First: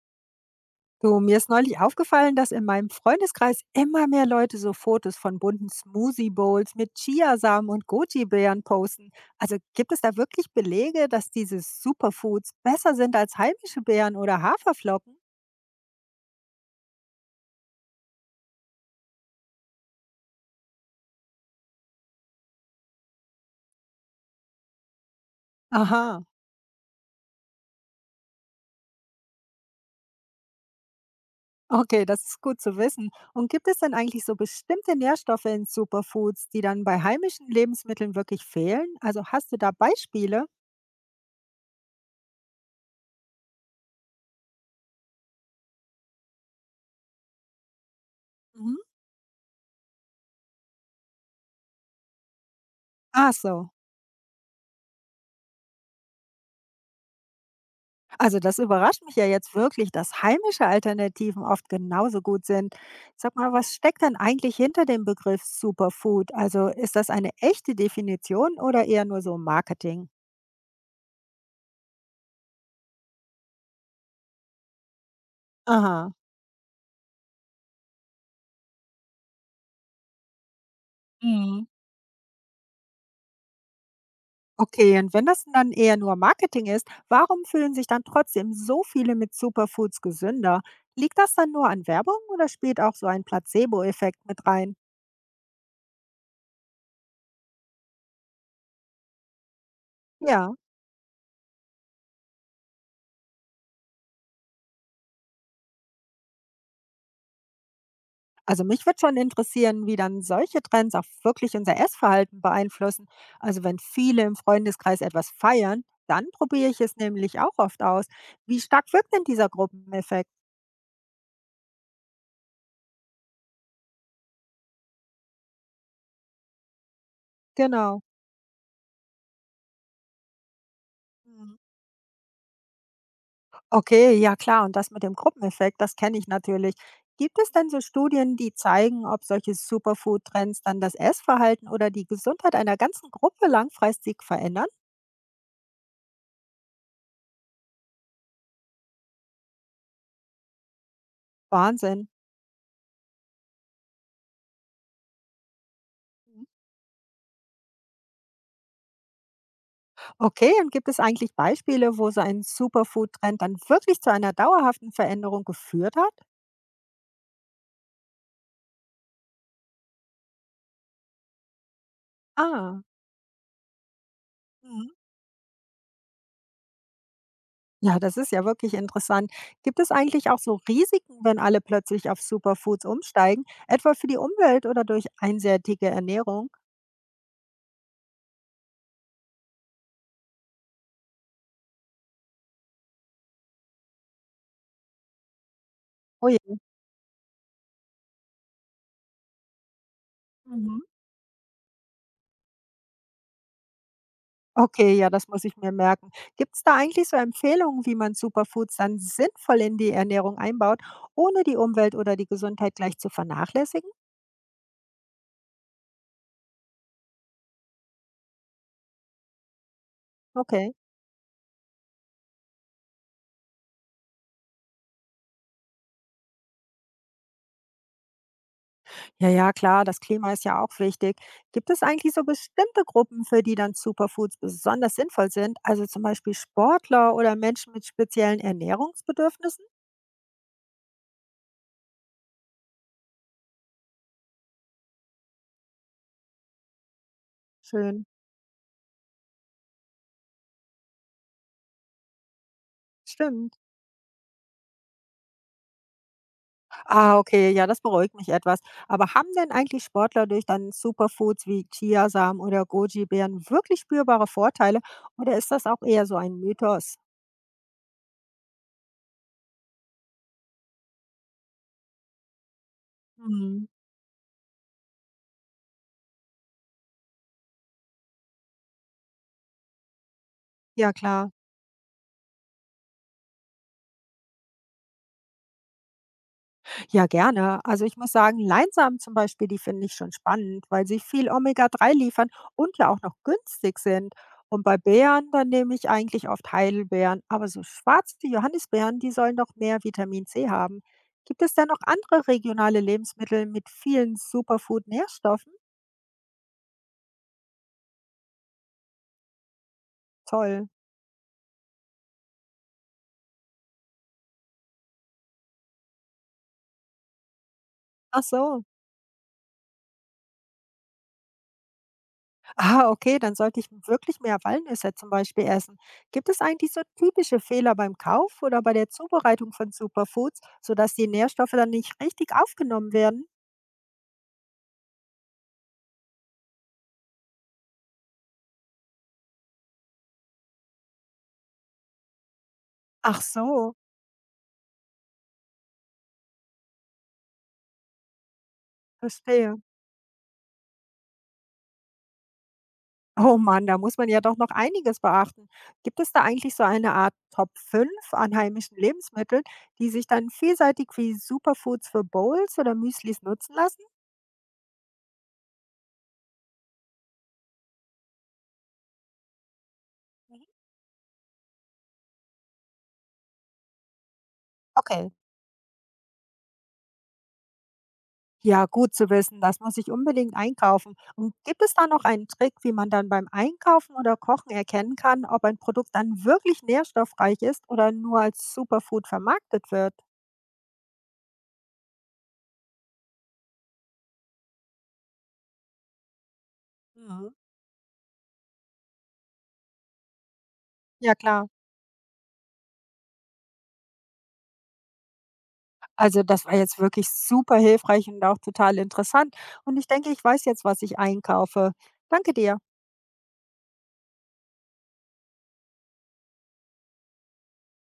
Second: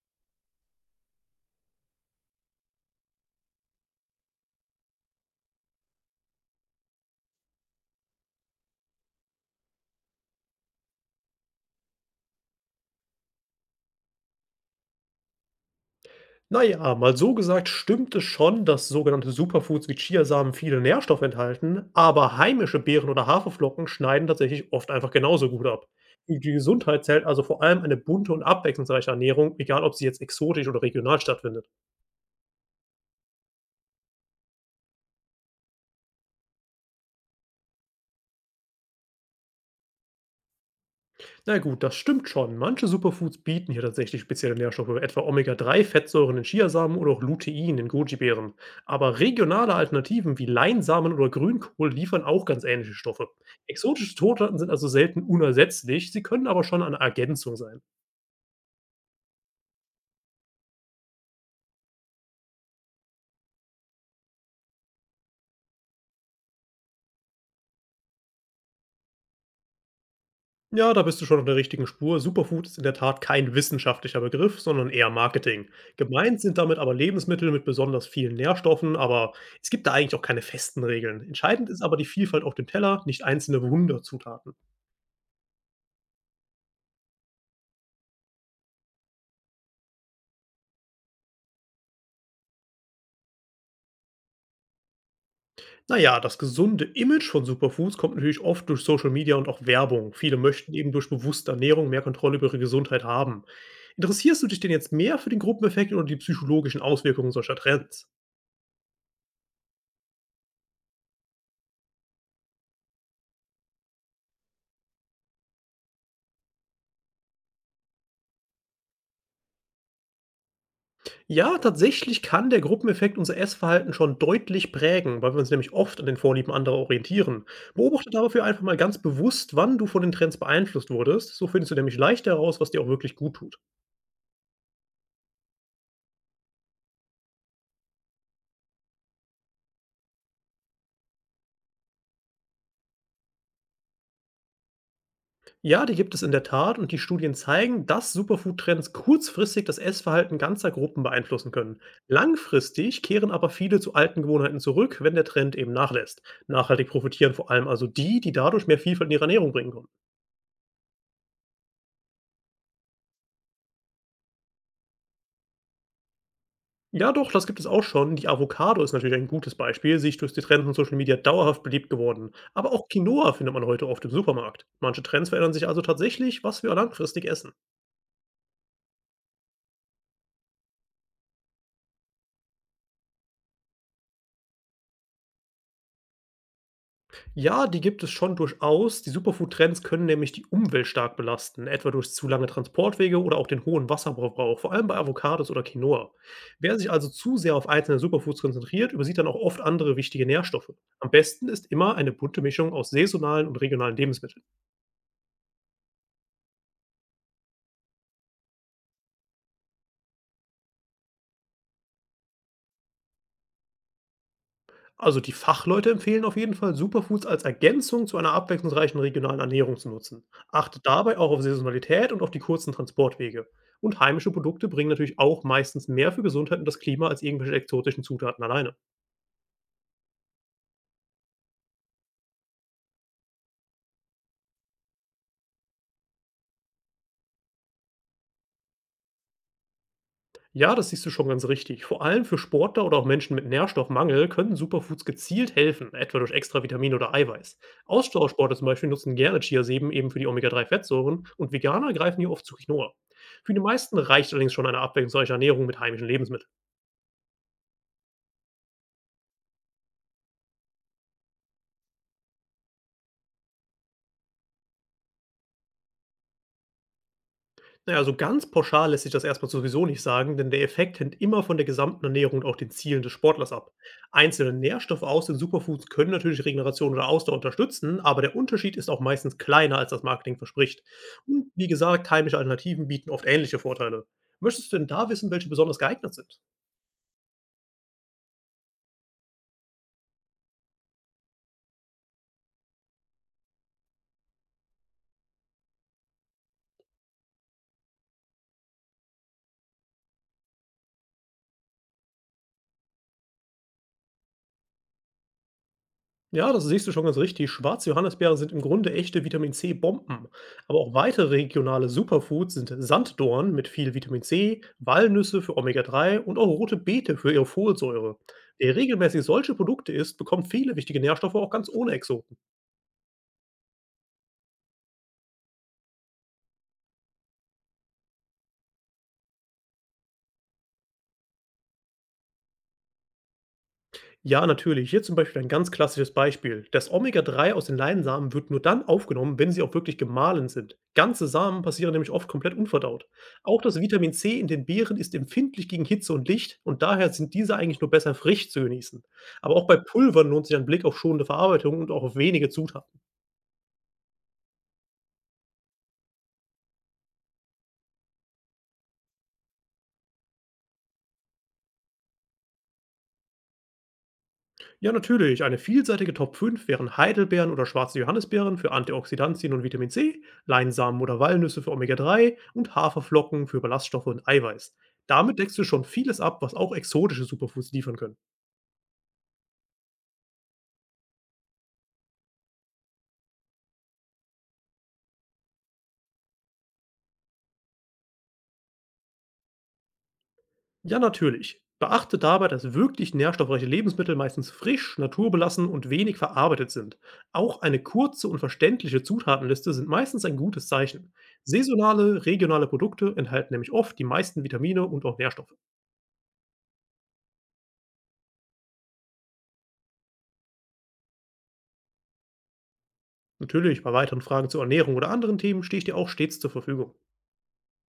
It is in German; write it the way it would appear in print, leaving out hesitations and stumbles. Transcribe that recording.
Du, mir ist neulich aufgefallen, dass in meinem Freundeskreis immer mehr Leute so Fotos von bunten Smoothie Bowls mit Chiasamen und Goji-Beeren posten. Also gibt es da wirklich Belege, dass diese Superfoods besser sind als heimische Beeren oder Haferflocken? Naja, mal so gesagt, stimmt es schon, dass sogenannte Superfoods wie Chiasamen viele Nährstoffe enthalten, aber heimische Beeren oder Haferflocken schneiden tatsächlich oft einfach genauso gut ab. Aha, Für die Gesundheit zählt also vor allem eine bunte und abwechslungsreiche Ernährung, egal ob sie jetzt exotisch oder regional stattfindet. okay, das ist gut zu wissen. Und gibt es denn eigentlich so bestimmte Nährstoffe in Superfoods, die dann bei heimischen Lebensmitteln wirklich fehlen? Also hast du da Beispiele? Na gut, das stimmt schon. Manche Superfoods bieten hier tatsächlich spezielle Nährstoffe, etwa Omega-3-Fettsäuren in Chiasamen oder auch Lutein in Goji-Beeren. Mhm. Aber regionale Alternativen wie Leinsamen oder Grünkohl liefern auch ganz ähnliche Stoffe. Ach so. Exotische Totaten sind also selten unersetzlich, sie können aber schon eine Ergänzung sein. Also das überrascht mich ja jetzt wirklich, dass heimische Alternativen oft genauso gut sind. Sag mal, was steckt denn eigentlich hinter dem Begriff Superfood? Also ist das eine echte Definition oder eher nur so Marketing? Ja, da bist du schon auf der richtigen Spur. Superfood ist in der Tat kein wissenschaftlicher Begriff, sondern eher Marketing. Aha. Gemeint sind damit aber Lebensmittel mit besonders vielen Nährstoffen, aber es gibt da eigentlich auch keine festen Regeln. Mhm. Entscheidend ist aber die Vielfalt auf dem Teller, nicht einzelne Wunderzutaten. Okay, und wenn das dann eher nur Marketing ist, warum fühlen sich dann trotzdem so viele mit Superfoods gesünder? Liegt das dann nur an Werbung oder spielt auch so ein Placebo-Effekt mit rein? Naja, das gesunde Image von Superfoods kommt natürlich oft durch Social Media und auch Werbung. Viele Ja. möchten eben durch bewusste Ernährung mehr Kontrolle über ihre Gesundheit haben. Interessierst du dich denn jetzt mehr für den Gruppeneffekt oder die psychologischen Auswirkungen solcher Trends? Also mich würde schon interessieren, wie dann solche Trends auch wirklich unser Essverhalten beeinflussen. Also wenn viele im Freundeskreis etwas feiern, dann probiere ich es nämlich auch oft aus. Wie stark wirkt denn dieser Gruppeneffekt? Ja, tatsächlich kann der Gruppeneffekt unser Essverhalten schon deutlich prägen, weil wir uns nämlich oft an den Vorlieben anderer orientieren. Genau. Beobachte dafür einfach mal ganz bewusst, wann du von den Trends beeinflusst wurdest. So Mhm. findest du nämlich leicht heraus, was dir auch wirklich gut tut. Okay, ja klar. Und das mit dem Gruppeneffekt, das kenne ich natürlich. Gibt es denn so Studien, die zeigen, ob solche Superfood-Trends dann das Essverhalten oder die Gesundheit einer ganzen Gruppe langfristig verändern? Ja, die gibt es in der Tat, und die Studien zeigen, dass Superfood-Trends kurzfristig das Essverhalten ganzer Gruppen beeinflussen können. Wahnsinn. Langfristig kehren aber viele zu alten Gewohnheiten zurück, wenn der Trend eben nachlässt. Nachhaltig profitieren vor allem also die, die dadurch mehr Vielfalt in ihre Ernährung bringen konnten. Okay, und gibt es eigentlich Beispiele, wo so ein Superfood-Trend dann wirklich zu einer dauerhaften Veränderung geführt hat? Ja doch, das gibt es auch schon. Die Avocado ist natürlich ein gutes Beispiel. Sie ist durch die Trends und Social Media dauerhaft beliebt geworden. Aber Ah, auch Quinoa findet man heute oft im Supermarkt. mhm. Manche Trends verändern sich also tatsächlich, was wir langfristig essen. Ja, das ist ja wirklich interessant. Gibt es eigentlich auch so Risiken, wenn alle plötzlich auf Superfoods umsteigen, etwa für die Umwelt oder durch einseitige Ernährung? Ja, die gibt es schon durchaus. Die Superfood-Trends können nämlich die Umwelt stark belasten, etwa durch zu lange Transportwege oder auch den hohen Wasserverbrauch, vor allem bei Avocados oder Quinoa. Oh ja. Wer sich also zu sehr auf einzelne Superfoods konzentriert, übersieht dann auch oft andere wichtige Nährstoffe. Mhm. Am besten ist immer eine bunte Mischung aus saisonalen und regionalen Lebensmitteln. Okay, ja, das muss ich mir merken. Gibt es da eigentlich so Empfehlungen, wie man Superfoods dann sinnvoll in die Ernährung einbaut, ohne die Umwelt oder die Gesundheit gleich zu vernachlässigen? Also die Fachleute empfehlen auf jeden Fall, Superfoods als Ergänzung zu einer abwechslungsreichen regionalen Ernährung zu nutzen. Okay. Achtet dabei auch auf Saisonalität und auf die kurzen Transportwege. Und heimische Produkte bringen natürlich auch meistens mehr für Gesundheit und das Klima als irgendwelche exotischen Zutaten alleine. Ja, ja, klar, das Klima ist ja auch wichtig. Gibt es eigentlich so bestimmte Gruppen, für die dann Superfoods besonders sinnvoll sind? Also zum Beispiel Sportler oder Menschen mit speziellen Ernährungsbedürfnissen? Ja, das siehst du schon ganz richtig. Vor allem für Sportler oder auch Menschen mit Nährstoffmangel können Superfoods gezielt helfen, etwa durch extra Vitamine oder Eiweiß. Schön, Ausdauersportler zum Beispiel nutzen gerne Chiasäben eben für die Omega-3-Fettsäuren, und Veganer greifen hier oft zu Quinoa. Für stimmt. die meisten reicht allerdings schon eine abwechslungsreiche Ernährung mit heimischen Lebensmitteln. Ah, okay, ja, das beruhigt mich etwas. Aber haben denn eigentlich Sportler durch dann Superfoods wie Chiasamen oder Goji-Beeren wirklich spürbare Vorteile? Oder ist das auch eher so ein Mythos? Na ja, so ganz pauschal lässt sich das erstmal sowieso nicht sagen, denn der Effekt hängt immer von der gesamten Ernährung und auch den Zielen des Sportlers Hm, ab. Einzelne Nährstoffe aus den Superfoods können natürlich Regeneration oder Ausdauer unterstützen, aber der Unterschied ist auch meistens kleiner, als das Marketing verspricht. ja, klar. Und wie gesagt, heimische Alternativen bieten oft ähnliche Vorteile. Möchtest du denn da wissen, welche besonders geeignet sind? Ja, gerne. Also ich muss sagen, Leinsamen zum Beispiel, die finde ich schon spannend, weil sie viel Omega-3 liefern und ja auch noch günstig sind. Und bei Beeren, dann nehme ich eigentlich oft Heidelbeeren. Aber so schwarze Johannisbeeren, die sollen doch mehr Vitamin C haben. Gibt es denn noch andere regionale Lebensmittel mit vielen Superfood-Nährstoffen? Ja, das siehst du schon ganz richtig. Schwarze Johannisbeeren sind im Grunde echte Vitamin-C-Bomben. Toll. Aber auch weitere regionale Superfoods sind Sanddorn mit viel Vitamin C, Walnüsse für Omega-3 und auch rote Beete für ihre Folsäure. Ach so. Wer regelmäßig solche Produkte isst, bekommt viele wichtige Nährstoffe auch ganz ohne Exo. Ah, okay, dann sollte ich wirklich mehr Walnüsse zum Beispiel essen. Gibt es eigentlich so typische Fehler beim Kauf oder bei der Zubereitung von Superfoods, sodass die Nährstoffe dann nicht richtig aufgenommen werden? Ja, natürlich. Hier zum Beispiel ein ganz klassisches Beispiel: Das Omega-3 aus den Leinsamen wird nur dann aufgenommen, wenn sie auch wirklich gemahlen sind. Ganze Samen passieren nämlich oft komplett unverdaut. Ach Auch so, das Vitamin C in den Beeren ist empfindlich gegen Hitze und Licht und daher sind diese eigentlich nur besser frisch zu genießen. verstehe. Aber auch bei Pulvern lohnt sich ein Blick auf schonende Verarbeitung und auch auf wenige Zutaten. Oh Mann, da muss man ja doch noch einiges beachten. Gibt es da eigentlich so eine Art Top 5 an heimischen Lebensmitteln, die sich dann vielseitig wie Superfoods für Bowls oder Müslis nutzen lassen? Ja, natürlich. Eine vielseitige Top 5 wären Heidelbeeren oder schwarze Johannisbeeren für Antioxidantien und Vitamin C, Leinsamen oder Walnüsse für Omega-3 und Haferflocken für Ballaststoffe und Eiweiß. Okay. Damit deckst du schon vieles ab, was auch exotische Superfoods liefern können. Ja, gut zu wissen. Das muss ich unbedingt einkaufen. Und gibt es da noch einen Trick, wie man dann beim Einkaufen oder Kochen erkennen kann, ob ein Produkt dann wirklich nährstoffreich ist oder nur als Superfood vermarktet wird? Ja, natürlich. Beachte dabei, dass wirklich nährstoffreiche Lebensmittel meistens frisch, naturbelassen und wenig verarbeitet sind. Mhm. Auch eine kurze und verständliche Zutatenliste sind meistens ein gutes Zeichen. Ja, klar. Saisonale, regionale Produkte enthalten nämlich oft die meisten Vitamine und auch Nährstoffe. Also das war jetzt wirklich super hilfreich und auch total interessant. Und ich denke, ich weiß jetzt, was ich einkaufe. Danke dir. Natürlich, bei weiteren Fragen zur Ernährung oder anderen Themen stehe ich dir auch stets zur Verfügung.